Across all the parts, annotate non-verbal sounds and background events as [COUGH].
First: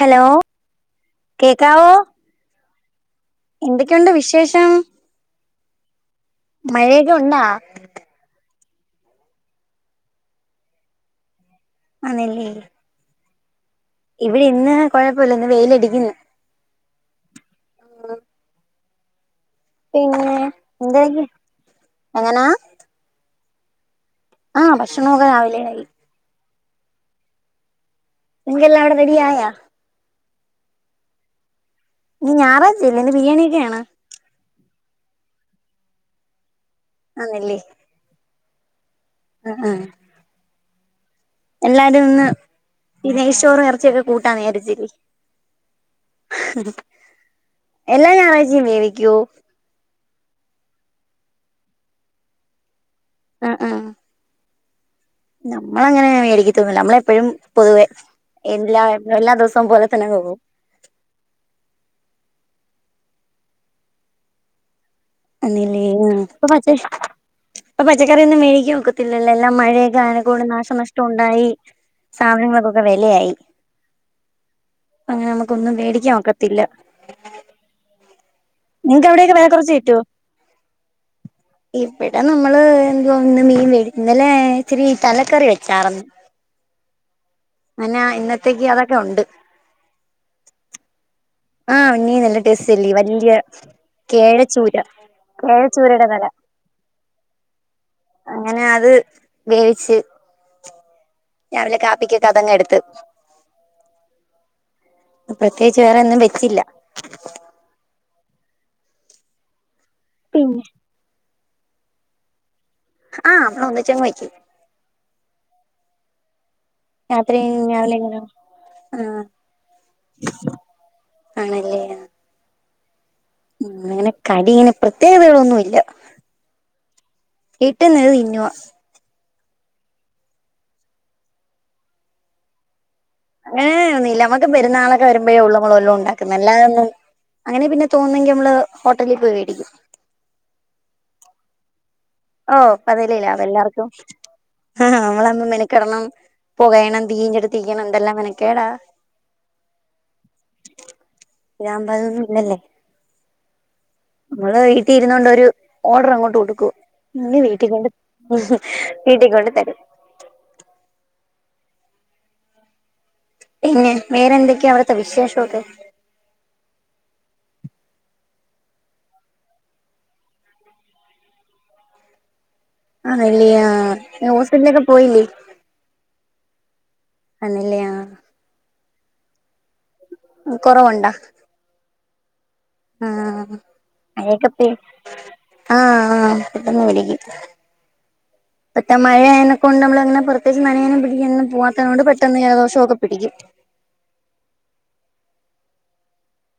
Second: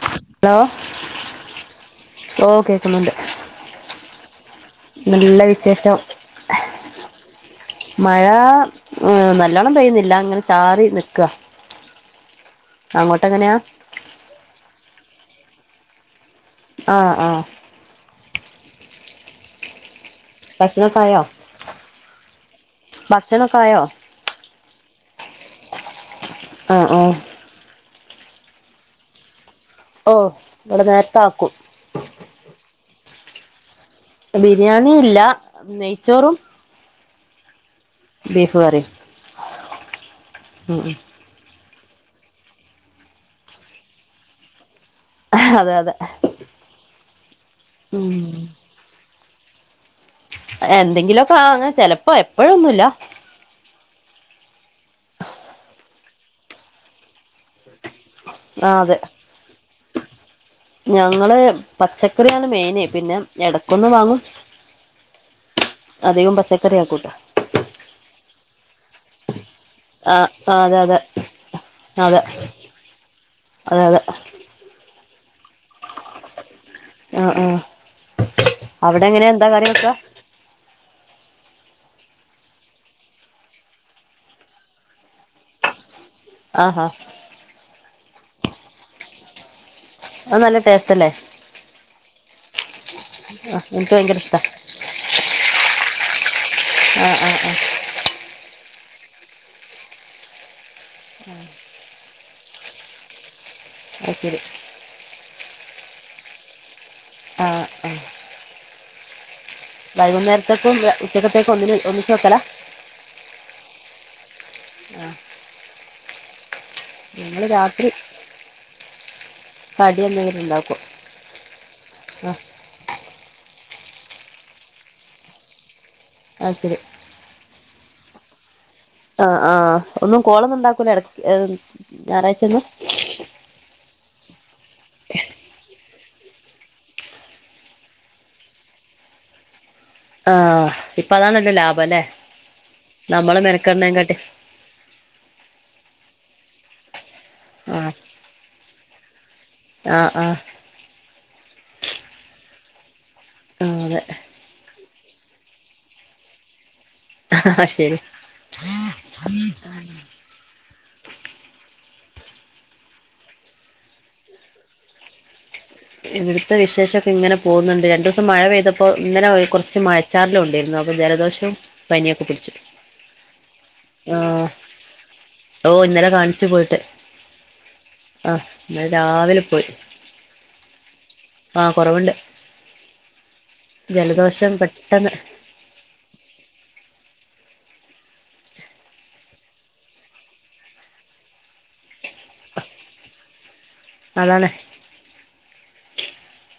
hello കേൾകാവോ ഓ കേൾക്കുന്നുണ്ട് എന്തൊക്കെയുണ്ട് വിശേഷം നല്ല വിശേഷം മഴയക്കെ ഉണ്ടോ മഴ [UNINTELLIGIBLE] നല്ലോണ്ണം പെയ്യുന്നില്ല അങ്ങനെ ചാറി നിൽക്കാ ആണല്ലൈയെ അങ്ങോട്ട് എങ്ങനെയാ ഇവിടെ ഇന്ന് കുഴപ്പമില്ല ഇന്ന് വെയില് അറിക്കുന്നു ആഹ് ആഹ് പിന്നെ ഭക്ഷണം ഒക്കെ ആയോ എന്തൊക്കെ എങ്ങനാ ഭക്ഷണം ഒക്കെ ആയോ ആഹ് ഭക്ഷണോക്കെ രാവിലെആയി ആ ആ [UNINTELLIGIBLE] നിങ്ങൾക്കെല്ലാം റെഡി ആയോ ഓ ഇവിടെ നേരത്ത ആക്കും ഇന്ന് ഞായറഴ്ചല്ലേ ബരിയാണിയൊക്കേയാണ് ബിരിയാണിയില്ല നെയ്ച്ചോറും ആാന്നല്ലേ ബീഫ് കറിയും ആഹ് ആഹ് ഉം ഉ എല്ലാരും ഒന്ന് ഈ നെയ്ചോറും ഇറച്ചിക്കെ കൂട്ടാ വിചാരിചിക്കി അതെ അതെ എല്ലാം ഉം ഞാറായ്ചിം വേവിക്കോ എന്തെങ്കിലൊക്കെ ആഹാ വാങ്ങ് ചെലപ്പോ എപ്പഴന്നുല്ല അ ആ നമ്മളങ്ങനെ മേടിക്കത്തൊന്നുല്ല നമ്മളപ്പഴും പൊതുവേ ആഹ് എല്ലാ അതെ എല്ലാ ദിവസവും പോലെ തന്നെ അങ്ങ് പോകും ഞങ്ങള് പച്ചക്കറിയാണ് മെയിന് പിന്നെ എടക്കൊന്ന് വാങ്ങും അല്ലില്ലേ യ്യ അധികം പ്പ പച്ച പച്ചക്കറി ആക്കൂട്ടോ ഇപ്പൊ പച്ചക്കറിയൊന്നും വേടിക്കാ ഒക്കത്തില്ലല്ലോ എല്ലാം മഴയൊക്കെ ആ ആഹ് നെകൊണ്ട് ആഹ് അതെ അതെ നാശനഷ്ടം ഒണ്ടായി അതെ സാധനങ്ങൾക്കൊക്കെ വെലയായി അതെ അങ്ങനെ നമക്കൊന്നും വേടിക്കാൻ ഒക്ക ത്തില്ല ആഹ് ആഹ് അവിടെ നിങ്ങക്ക് എങ്ങനെ അവിടെക്കെ വെല എന്താ കറി കൊറച്ച് വെക്കാ കിട്ടോ ഇവിടെ നമ്മള് എന്ത്വാ ഇന്ന് മീൻ വേടി ഇന്നലെ ഇച്ചിരി തലക്കറി വെച്ചാർന്ന് ആഹാ അനാ ഇന്നത്തേക്ക് അതൊക്കെ ഉണ്ട് ആ നല്ല ടേസ്റ്റല്ലേ ആഹ് ഉണ്ണീ നല്ല ടേസ്റ്റ് ല്ലേ വല്യയ ആഹ് എനിക്ക് ഭയങ്കര ഇഷ്ടാ കേഴച്ചൂര കേഴച്ചൂരേടെ തല ആഹ് ആഹ് ആഹ് അങ്ങനെ അത് വേവിച്ച് ഉം വല്ല കാപ്പിക്കൊക്കെ അതങ്ങെ എടുത്ത് അത് ശരി പ്രത്യേകിച്ച് വേറെന്നും വെച്ചില്ല ആഹ് ആഹ് പിന്നെ വൈകുന്നേരത്തേക്കും ഉച്ചക്കത്തേക്കും ഒന്നിന് ഒന്നിച്ച് വെക്കല ആഹ് അമ്മ ഒന്നിചങ്ങ് വക്കും ആഹ് രാത്രിം ഞങ്ങള് രാത്രി രാവിലെങ്ങനാ കടി എന്തെങ്കിലും ഉണ്ടാക്കും ആഹ്ആണല്ലേ ആ ആഹ് ഉം അങ്ങനെ കടയിങ്ങനെ പ്രത്യേകതകളൊന്നും ഇല്ല ആ ശരി കിട്ടുന്നത് തിന്നുവ ആഹ് ആഹ് ഒന്നും കോളൊന്നും ഉണ്ടാക്കൂലോ ഇടക്ക് ഞാറാഴ്ച ഒന്നും അങ്ങനെ ഒന്നില്ല നമുക്ക് പെരുന്നാളൊക്കെ വരുമ്പഴേ ഒള്ളൂ വല്യതുണ്ടക്കാ ക്ക് നല്ലതെന്ന് അങ്ങനെ പിന്നെ തോന്നുങ്കിൽ നമ്മള് ഹോട്ടലി പോയി മേടിക്കും ആഹ് ഇപ്പൊ അതാണല്ലോ ലാഭം അല്ലേ ഓ പ്പതല്ലീ നമ്മള് ലാഭം എല്ലാർക്കും മെനക്കെടണേകാട്ടി ആ നമ്മള ങ്ങനെ മെനക്കെടണം പൊകയണം തിയും കെട്ത്തിക്കണം ആഹ് എന്തെല്ലാം മെനക്കേടാ ആഹ് ആഹ് രാം ബാദൂഇന്നല്ലേ ആ അതെ മ്മള് വീട്ടിലിരുന്നു കൊണ്ട് ഓർഡർ അങ്ങ് കൊടുക്കും ഇന്നെ വീട്ടി അതെ കൊണ്ട് ശരി വീട്ടിൽ കൊണ്ട് തരും പിന്നെ വേറെന്തൊക്കെയാ അവിടുത്തെ വിശേഷൊക്കെ ഇവിടുത്തെ വിശേഷൊക്കെ ഇങ്ങനെ പോകുന്നുണ്ട് രണ്ടു ദിവസം മഴ പെയ്തപ്പോ ഇന്നലെ കുറച്ച് മഴ ച്ചാറലും ഉണ്ടായിരുന്നു അപ്പൊ ജലദോഷവും പനിയൊക്കെ പിടിച്ചു ആണല്ലേ ആ ഹോസ്പിറ്റിലൊക്കെ പോയില്ലേ ഓ ഇന്നലെ കാണിച്ചു പോയിട്ട് ആല്ലല്ലേ ആഹ് ഇന്നലെ രാവിലെ പോയി ഉം കൊറവുണ്ടാ ആഹ് കൊറവുണ്ട് ആഹ് ജലദോഷം പെട്ടെന്ന് ആ ആ പെട്ടെന്ന് പിടിക്കും മറ്റേ മഴയാനെ കൊണ്ട് നമ്മള അങ്ങനെ പുറത്തേക്ക് നനയാനും പിടിക്കാനൊന്നും പോവാത്തത് കൊണ്ട് പെട്ടെന്നു ജലദോഷോ ഒക്കെ പിടിക്കും അതാണെ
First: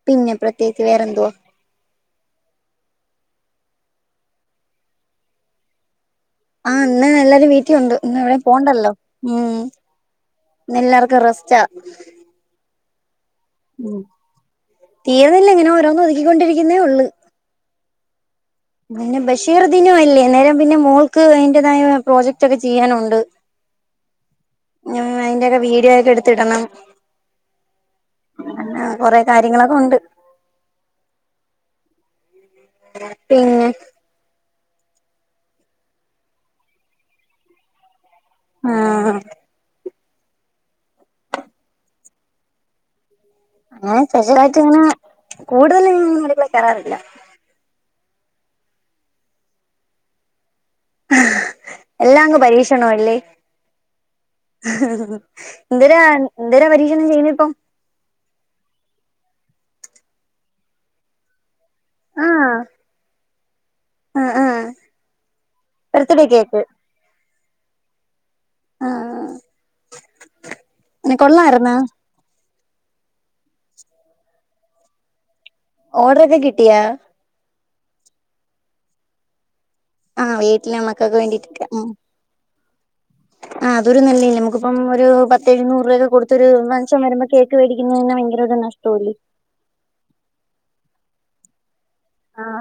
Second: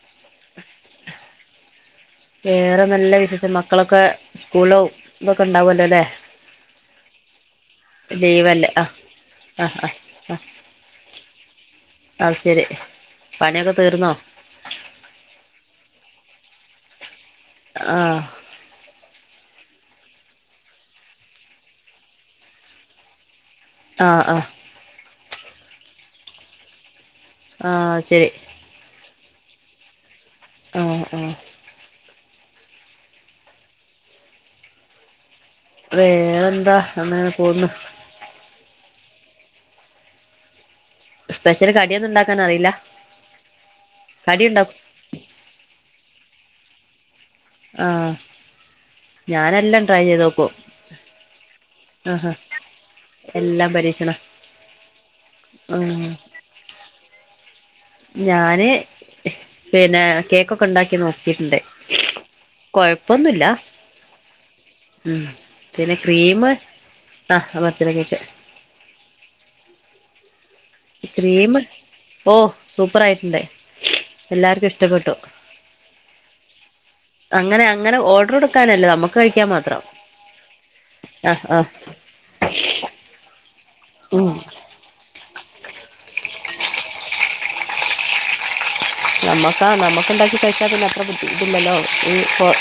പിന്നെ പ്രത്യേകിച്ച് വേറെന്തുവാ വേറെ നല്ല വിശേഷം മക്കളൊക്കെ സ്കൂളോ ഇതൊക്കെ ണ്ടാവല്ലോല്ലേ ആ ഇന്ന് എല്ലാരും വീട്ടിലുണ്ട് ഇന്ന് എവിടെയും ലീവല്ലേ ആ പോണ്ടല്ലോ മ് ആ ആ ആ ന്ന് എല്ലാർക്ക് റസ്റ്റാ അത് ശരി പണിയൊക്കെ തീർന്നോ തീർന്നില്ല ഇങ്ങനെ ഓരോന്ന് ഒതുക്കിക്കൊണ്ടിരിക്കുന്നേ ഉള്ള് ആ പിന്നെ ബഷീർദിനം അല്ലേ അന്നേരം പിന്നെ മോൾക്ക് അതിന്റേതായ പ്രോജക്റ്റ്ക്കെ ചെയ്യാനുണ്ട് [INAUDIBLE] ആ അ മ് അതിന്റെക്കെ വീഡിയൊക്കെ എടുത്തിടണം ആ ശരി ആ കൊറെ കാര്യങ്ങളൊക്കെ ഉണ്ട് ആ അ പിന്നെ വേറെ എന്താ അങ്ങനെ പോന്നു ആ സ്പെഷ്യൽ കടിയൊന്നും ണ്ടാക്കാൻ അറിയില്ല അങ്ങനെ കടി ചെറുതായിട്ട് ഉണ്ടാക്കും ങ്ങനെ കൂടുതലൊന്നും ഉണ്ടാകാറില്ല ആ ഞാനെല്ലാം ട്രൈ ചെയ്തുനോക്കും എല്ലാങ്ങ് പരീക്ഷണ അല്ലേ എല്ലാം പരീക്ഷണ എന്തേരാ ഉം എന്തേരാ പരീക്ഷണം ചെയ്യ്ന്നെ ഇപ്പൊ ഞാന് പിന്നെ കേക്ക് ഒക്കെ ണ്ടാക്കി നോക്കിട്ട്ണ്ട് ആഹ് കൊഴപ്പൊന്നുല്ല ആ ആ ഉം പിന്നെ ബർത്ത്ഡേ ക്രീമ്മ് കേക്ക് ആ ബർത്തിടക്കൊക്കെ ആ ആ ക്രീമ്മ് കൊള്ളായിരുന്നോ ഓ സൂപ്പറായിട്ട്ണ്ട് എല്ലാർക്കും ഇഷ്ടപ്പെട്ടു ഓർഡർ ഒക്കെ കിട്ടിയാ അങ്ങനെ അങ്ങനെ ഓർഡർ കൊടുക്കാനല്ലേ നമ്മുക്ക് കഴിക്കാൻ മാത്രം ആ വീട്ടിലെ മക്കൾക്ക് ആഹ് വേണ്ടിട്ടൊക്കെയാ ആഹ് ഉം [INAUDIBLE] ആ അതൊരു നല്ല ഉം അല്ലെ നമുക്ക് ഇപ്പം ഒരു പത്ത് എഴുന്നൂറ് രൂപൊക്കെ കൊടുത്തൊരു മനുഷ്യൻ വരുമ്പോ കേക്ക് മേടിക്കുന്ന തന്നെ ഭയങ്കര ഒരു നഷ്ടവല്ലേ നമുക്കാ നമുക്ക ഉണ്ടാക്കി കഴിച്ചാൽ പിന്നെ അത്ര ബുദ്ധിമുട്ടില്ലല്ലോ ആ [UNINTELLIGIBLE]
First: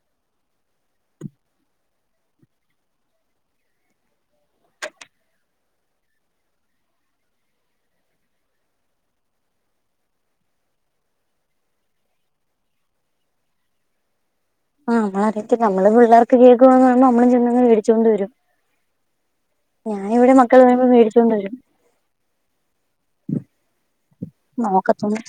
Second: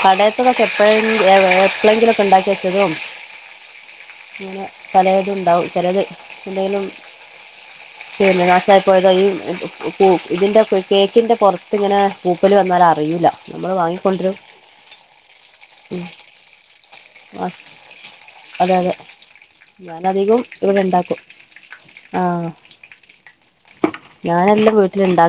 കട എപ്പഴ [UNINTELLIGIBLE] എപ്പോളെങ്കിലൊക്കെ ണ്ടാക്കി വെച്ചതും അങ്ങനെ പലതും ഉണ്ടാവും ചിലത് എന്തെങ്കിലും ശരി നസായി പോയതാ പൂ ഇതിന്റെ കേക്കിന്റെ പൊറത്ത് ങ്ങനെ പൂപ്പല് വന്നാല് അറിയൂല നമ്മൾ വാങ്ങിക്കൊണ്ടരും ആ നമ്മള അറിയത്തി നമ്മള് പിള്ളേർക്ക് കേൾക്കന്ന് പറുമ്പോ നമ്മളും ആ ചെന്ന് മേടിച്ചോണ്ട് വരും അതെ അതെ ഞാന ഇവിടെ ഞാനധികം മക്കൾ പറയുമ്പോ ഉണ്ടാക്കും മേടിച്ചോണ്ട് വരും ആ ഞാൻ എല്ലം വ് നോക്കത്തൊള്ളൂ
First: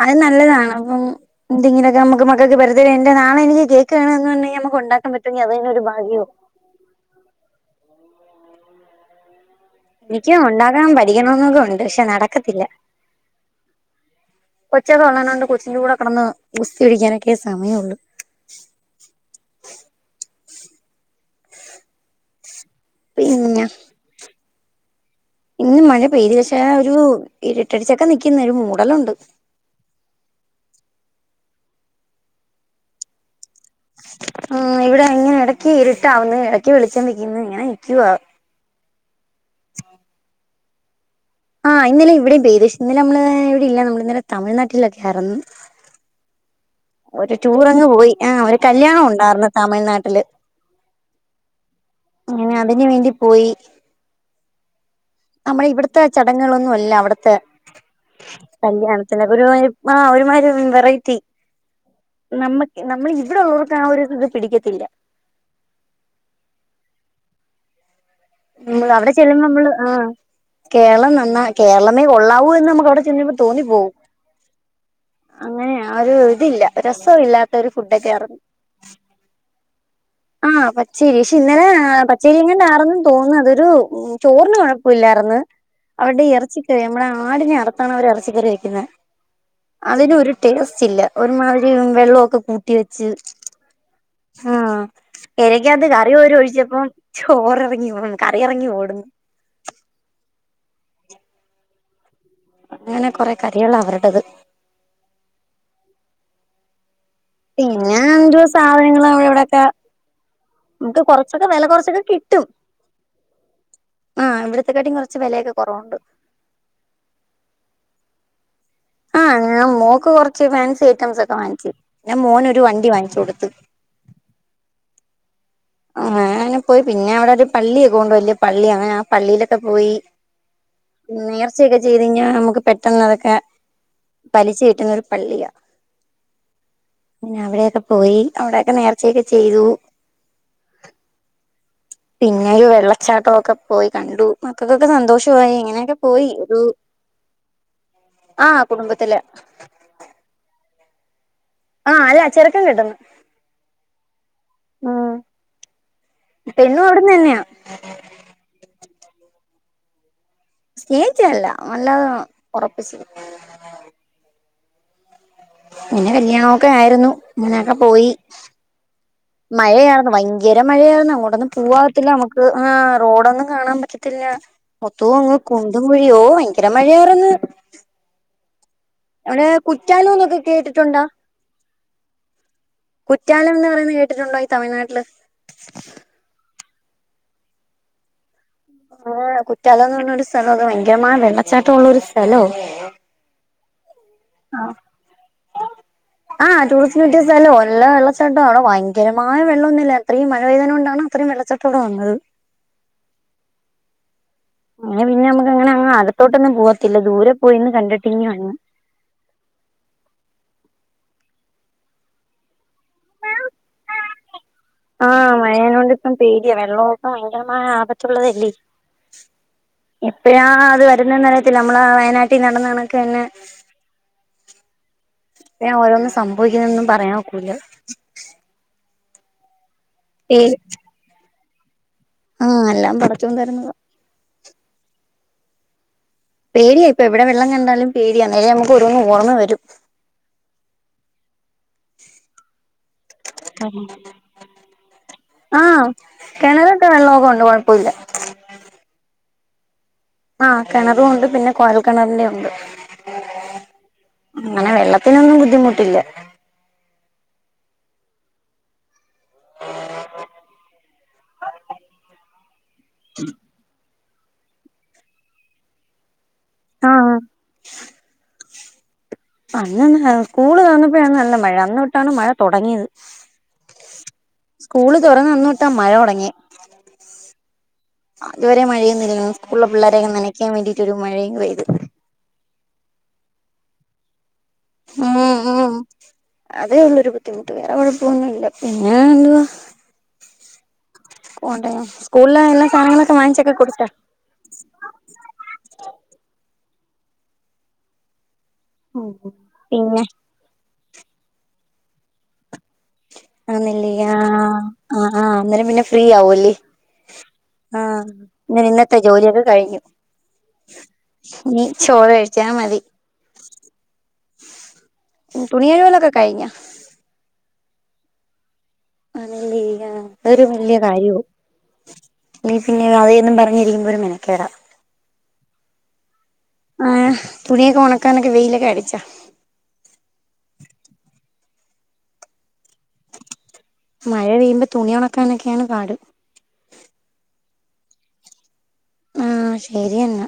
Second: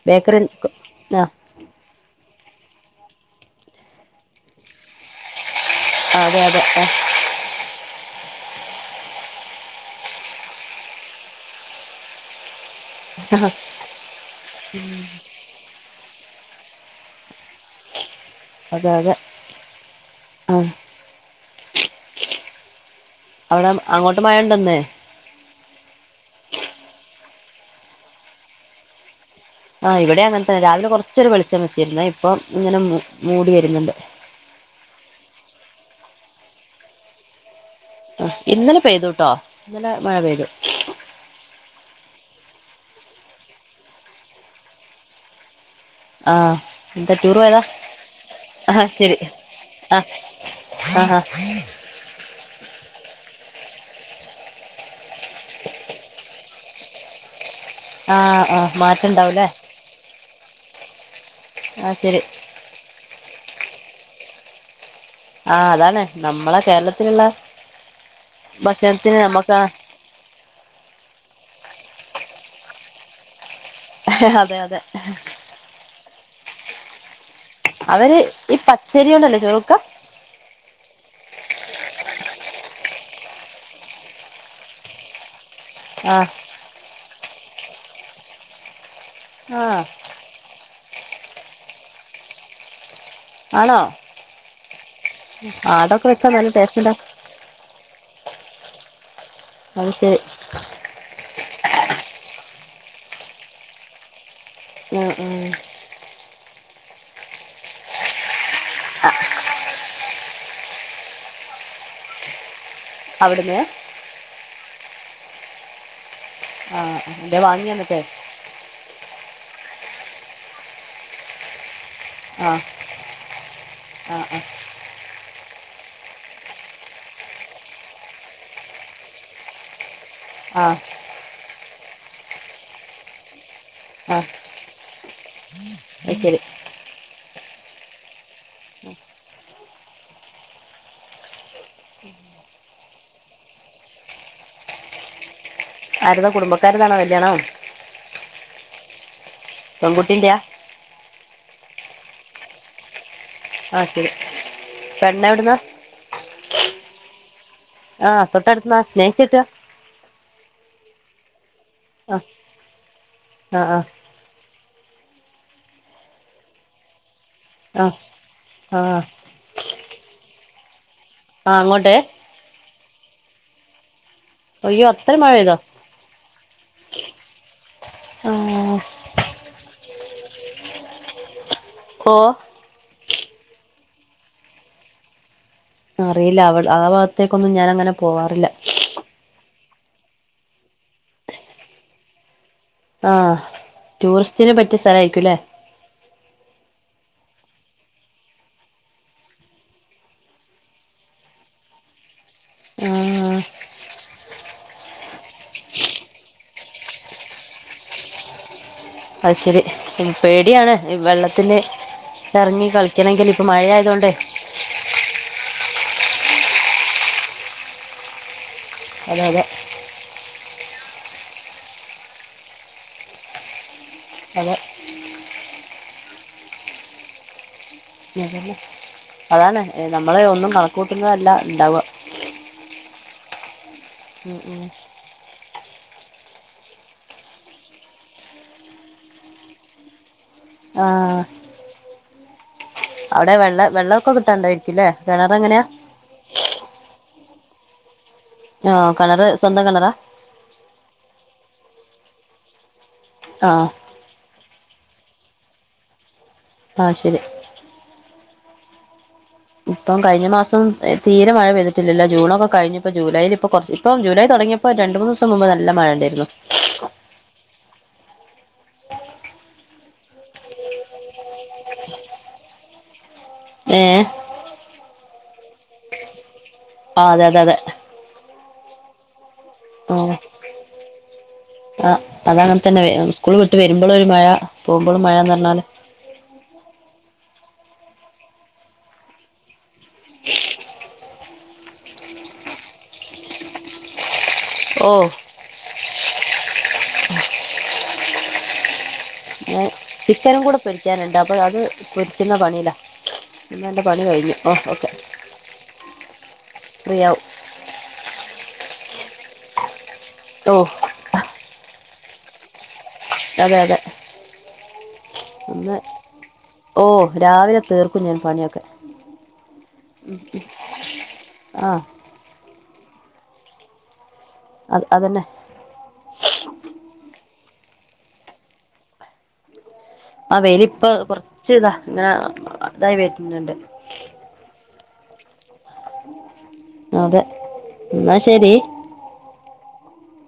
അത് നല്ലതാണ് അപ്പം ആ എന്തെങ്കിലൊക്കെ നമക്ക് മക്കൾക്ക് [UNINTELLIGIBLE] എന്റെ നാളെ എനിക്ക് കേക്ക് വേണം ന്ന് പറഞ്ഞ നമ്മക്ക് ഉണ്ടാക്കാ പറ്റുഎങ്കിൽ അതന്നെ ഒര് ഭ അതെ അതെ അ എനിക്കും ഉണ്ടാക്കാൻ പഠിക്കണം എന്നൊക്കെ ഉണ്ട് പക്ഷെ നടക്കത്തില്ല കൊച്ചൊക്കെ വന്നെനോണ്ട് കൊച്ചിന്റെ കൂടെ കെടന്ന് ഗുസ്തി പിടിക്കാനൊക്കെ സമയൊള്ളൂ അതതെ ആഹ് പിന്നെ അവിടെ അങ്ങോട്ട് മഴണ്ടോന്ന് ഇന്ന് മഴ പെയ്തു പക്ഷേ ഒരു ഇരിട്ടടിച്ചൊക്കെ നിക്ക്ന്ന് ഒര് മൂടലുണ്ട് ആഹ് ഇവിടെ അങ്ങനെ തന്നെ രാവിലെ കൊറച്ചൊരു വെളിച്ചം വെച്ചിരുന്നേ ഇപ്പൊ ഇങ്ങനെ മൂ മൂടി വര്ന്നുണ്ട് ആഹ് ഇവിടെ ഇങ്ങനെ ഇടയ്ക്ക് ഇരിട്ടാവുന്നു ഇടയ്ക്ക് വെളിച്ചം വെയ്ക്ക്ന്ന് ഇങ്ങനെ നിക്കുവാ ആ ഇന്നലെ പെയ്തു ട്ടോ ഇന്നലെ മഴ പെയ്തു ആഹ് ഇന്നലെ ഇവിടിം പെയ്ത് ശ് ഇന്നലെ നമ്മള് ഇവിടെ ഇല്ല നമ്മള് ഇന്നലെ തിഴ്നാട്ടിലൊക്കെറ്ന്ന് ആഹ് എന്താ ഒരു പോയതാ ടൂർ അങ്ങ് പോയി ആ ഒര് ആഹ് കല്യാണം ശരി ഉണ്ടാറ്ന്നു ആഹ് തമിഴ്നാട്ടില് ആഹ് ഹാ അങ്ങനെ അതിന് വേണ്ടി പോയി നമ്മളെ ഇവ്ട്ത്തെ ചടങ്ങേളോന്നും അല്ല അവിട്ത്തെ ആഹ് ആഹ് കല്യാണത്തിന് മാറ്റണ്ടാവൂലേ ഒര്മാതിരി ആഹ് ഒര്മാതിരി വെറൈറ്റി ആഹ് ശരി നമ്മക്ക് നമ്മള് ഇവിടെ ഉള്ളോർക്ക് ആ ഒര് ഇത് പിടിക്കത്തില്ല ആഹ് അതാണ് നമ്മളെ കേരളത്തില്ള്ള മ്മ് അവടെ ചെല്ലുമ്പോ നമ്മള് ആഹ് കേരളം നന്നാ കേരളമേ കൊള്ളാവൂ എന്ന് നമക്ക് അവിടെ ചെല്ലുമ്പോ തോന്നിപ്പോവും അതെ അതെ അങ്ങനെയാ ആ ഒര് ഇതില്ല രസ ഇല്ലാ അവര് ഈ പച്ചരിയൊണ്ടല്ലേ ചോറ് വെക്ക ആഹ് പച്ചേരി ക്ഷെ ഇന്നലെ പച്ചേരിക്കൊണ്ടാറ്ന്ന് തോന്നുന്നത് ഒരു ചോറിന് കൊഴപ്പല്ല്യാറ്ന്ന് അവര്ടെ ആഹ് ഈ എറച്ചിക്കറി നമ്മടെ ആടിനെ അറ്ത്താണ് അവര് എറച്ചിക്കറി വെയ്ക്ക്ന്നേ ആഹ് അതിനോരു ടേസ്റ്റ് ഇല്ല ഒരുമാതിരി വെള്ളൊക്കെ കൂട്ടി വെച്ച് ആണോ എലയ്ക്കകത്ത് ആടൊക്കെ കറി വെച്ചാ ഓര് നല്ല ടേസ്റ്റ് ഒഴിച്ചപ്പം ഉണ്ടാവും ചോറേറങ്ങി പോണ് കറി എറങ്ങി പോണ് അത് ശെ അങ്ങനെ കൊറെ കറിയേളാ അവര്ടത് മ്മ് മ്മ് പിന്നെ എന്തോ സാധനങ്ങള് അവടെ ഇവിടൊക്കെ നമുക്ക് കൊറച്ചൊക്കെ വെല കൊറച്ചൊക്കെ കിട്ടും അവിടുന്ന് ആഹ് ഇവടത്തെക്കാട്ടിം കൊറച്ച് വെലയൊക്കെ കൊറവുണ്ട് ആഹ് എന്തേം വാങ്ങിയൊന്നട്ട് ആഹ് ഞാൻ മോക്ക് കൊറച്ച് ഫാൻസി ഐറ്റംസൊക്കെ വാങ്ങിച്ച് പിന്നെ ആഹ് മോനോരു വണ്ടി വാങ്ങിച്ചോട്ത്ത് ആഹ് ആഹ് ആഹ് അങ്ങനെ പോയി പിന്നെ അവിടൊരു പള്ളിയൊക്കെണ്ട് വല്യ പള്ളി അങ്ങനെ ആ പള്ളിലൊക്കെ പോയി ആഹ് നേർച്ചയൊക്കെ ചെയ്ത്ങ്ങനെ നമുക്ക് പെട്ടന്നതൊക്കെ ആഹ് ഫലിച്ച് കിട്ടുന്നൊരു പള്ളിയാ അത് ശെരി പിന്നെ അവിടെക്കെ പോയി അവിടെയൊക്കെ നേർച്ചയൊക്കെ ചെയ്തു പിന്നെ ഒരു വെള്ളച്ചാട്ടം ഒക്കെ പോയി കണ്ടു മക്കക്കൊക്കെ സന്തോഷു ആയി ഇങ്ങനെയൊക്കെ പോയി ആരതാ ഒരു കുടുംബക്കാരതാണോ കല്യാണം ആഹ് കുടുംബത്തില് പെൺകുട്ടിന്റിയാ ആഹ് അല്ല ചെറ്ക്കന് കെട്ട്ന്ന് ആഹ് ശരി പെണ്ണ് എവ്ട്ന്നാ പെണ്ണും അവിട്ന്ന് തന്നെയാ ആഹ് തൊട്ടടുത്ത്ന്നാ സ്നേഹിച്ച് കെട്ടാ സ്നേഹിച്ചല്ല അല്ലത ഉറപ്പിച്ച് ആഹ് ആഹ് പിന്നെ കല്യാണമൊക്കെ ആയിരുന്നു അങ്ങനൊക്കെ ആ പോയി ആ മഴയായിരുന്നു ഭയങ്കര മഴയായിരുന്നു അങ്ങോട്ടൊന്നും ആ അങ്ങോട്ടേ പൂവാകത്തില്ല നമുക്ക് ആഹ് റോഡൊന്നും കാണാൻ പറ്റത്തില്ല അയ്യോ മൊത്തവും അത്രയും മഴ അങ്ങ് കു പെയ്തോ കുണ്ടും കുഴിയോ ഭയങ്കര മഴയാറന്ന് ആഹ് അവിടെ കുറ്റാലം ഒന്നൊക്കെ കേട്ടിട്ടുണ്ടാ ഓ കുറ്റാലം എന്ന് പറയുന്നത് കേട്ടിട്ടുണ്ടോ ഈ തമിഴ്നാട്ടില് അറിയില്ല അവ ആ ഭാഗത്തേക്കൊന്നും ഞാൻ അങ്ങനെ പോവാറില്ല ആഹ് കുറ്റാലംന്നുള്ളരു സ്ഥലം അത് ഭയങ്കരമായ വെള്ളച്ചാട്ടം ഉള്ളരു സ്ഥലോ ആഹ് ടൂറിസ്റ്റിന് പറ്റിയ സ്ഥല ആയിരിക്കുംല്ലേ ആഹ് ടൂറിസ്റ്റിന് പറ്റിയ സ്ഥല എല്ല വെള്ളച്ചാട്ട ആണോ ഭയങ്കരമായ വെള്ളൊന്നുമ ഇല്ല അത്രയും മഴപേദത് കൊണ്ടോ അത്രയും വെള്ളച്ചാട്ടം തുടെ വന്നത് ആ അങ്ങനെ പിന്നെ നമുക്ക് അങ്ങനെ അങ്ങ അലത്തോട്ടൊന്നും പോത്തില്ല ദൂരെ പോയിന്ന് കണ്ടിട്ടിന്ന് വന്ന് അത് ശരി പേടിയാണ് വെള്ളത്തില് ഇറങ്ങി കളിക്കണമെങ്കിൽ ഇപ്പ മഴയ ആയതൊണ്ടേ ആഹ് മഴേന കൊണ്ട് ഇപ്പം പേടയാ വെള്ളമൊക്കെ ഭയങ്കരമായ ആപത്തുള്ളതല്ലേ അതെ അതെ എപ്പഴാ അത് വരുന്നന് അറിയത്തില്ല നമ്മള വയനാട്ടിൽ നടന്ന കണൊക്കെ തന്നെ അതെ ഞാൻ ഓരോന്നും സംഭവിക്കുന്നൊന്നും പറയാനൊക്കൂല്ല അതല്ലേ അതാണ് നമ്മള പേ ഒന്നും കണക്ക കൂട്ടുന്നത അല്ല ഉണ്ടാവുക ആഹ് എല്ലാം പറച്ചുകൊണ്ട് തരുന്നുന്നത് ഉം ഉം പേടിയ ഇപ്പ എവിടെ വെള്ളം കണ്ടാലും പേടിയാ നേരം നമുക്ക് ഒരുരോന്ന് ഓർമ്മ വരും ആഹ് അവിടെ വെള്ള വെള്ളമൊക്കെ കിട്ടാണ്ടായിരിക്കല്ലേ കിണർ എങ്ങനെയാ കിണലട്ടെ വെള്ളമൊക്കെ കൊണ്ട് കുഴപ്പമില്ല ആഹ് കെണറ് സ്വന്തം കെണറാ ആഹ് കിണറും ഉണ്ട് പിന്നെ കോയൽ കിണറിന്റെയും ഉണ്ട് ആഹ് അങ്ങനെ വെള്ളത്തിനൊന്നും ബുദ്ധിമുട്ടില്ല ആഹ് ശരി ഇപ്പം കഴിഞ്ഞ മാസം തീരെ മഴ പെയ്തിട്ടില്ലില്ല ജൂണൊക്കെ കഴിഞ്ഞ ഇപ്പൊ ജൂലൈൽ ഇപ്പൊ കുറച്ച് ഇപ്പം ജൂലൈ തുടങ്ങിയപ്പോ രണ്ട് മൂന്ന് ദിവസം മുമ്പ് നല്ല മഴ ഇണ്ടായിരുന്നു ആഹ് ആഹ് അന്നന്ന് സ്കൂള് തുറന്നപ്പോഴാണ് നല്ല മഴ അന്ന് തൊട്ടാണ് മഴ തുടങ്ങിയത് ഏ സ്കൂള് തുറന്ന അന്നൊട്ടാ മഴ തുടങ്ങി ആഹ് അതെ അതെ അതെ അതുവരെ മഴൊന്നുല്ലിണം സ്കൂള പിള്ളരെയൊക്കെ ആഹ് നനയ്ക്കാൻ വേണ്ടീട്ട് ഒരു മഴയങ്ങ് പെയ്ത് ആഹ് അത അങ്ങനെ തന്നെ സ്കൂള് വിട്ട് വരുമ്പോളും ഒരു മഴ പോകുമ്പോളും ഉം മഴന്ന് പറഞ്ഞാല് ഉം അതേ ഉള്ളരു ബുദ്ധിമുട്ട് വേറെ കുഴപ്പൊന്നുല്ല പിന്നെ എന്തുവാ പോണ്ടേ സ്കൂളിൽ എല്ലാ സാനങ്ങളക്ക വാങ്ങിച്ചക്ക കുടുത്ത ഓഹ് ഉം ഏഹ് പിന്നെ ചിക്കനും കൂടെ പൊരിക്കാനിണ്ട് അപ്പോൾ അത് പൊരിക്കുന്ന പണില്ലാ ആ ന്നില്ലേ യാ ആ അന്നേരം പിന്നെ ഫ്രീ ആവുല്ലേ ഫ്രീ ആവും ആഹ് ങ്ങനെ ഇന്നത്തെ ജോലിയൊക്കെ കഴിഞ്ഞു ട്ടോ ഇനി ചോറ് കഴിച്ചാ മതി അതെ അതെ ഉം ഇന്ന് തുണികഴുവല്ലൊക്കെ കഴിഞ്ഞോ ഓ രാവിലെ തീർക്കും ഞാൻ പണിയൊക്കെ ആണല്ലേ ആ അഅ് ര്‌ വല്യ കാര്യായി ആഹ് ഇല്ലേ പിന്നെ അവയന്നും പറഞ്ഞിരിക്കുമ്പോ ഒര്മെനക്കേടാ അത് അതന്നെ ഏഹ് തുണിയൊക്കെ ഉണക്കാനൊക്കെ വെയിലൊക്കെ അടിച്ചാ ആഹ് വെയില് പ്പം കൊറച്ച് ഇതാ ഇങ്ങനെ ഇതായി വര്ന്ന്ണ്ട് മഴ പെയ്യുമ്പോ തുണി ഉണക്കാനൊക്കെയാണ് പാട് അതെ ഇന്നാ ശരി ആഹ് ശരിയെന്നാ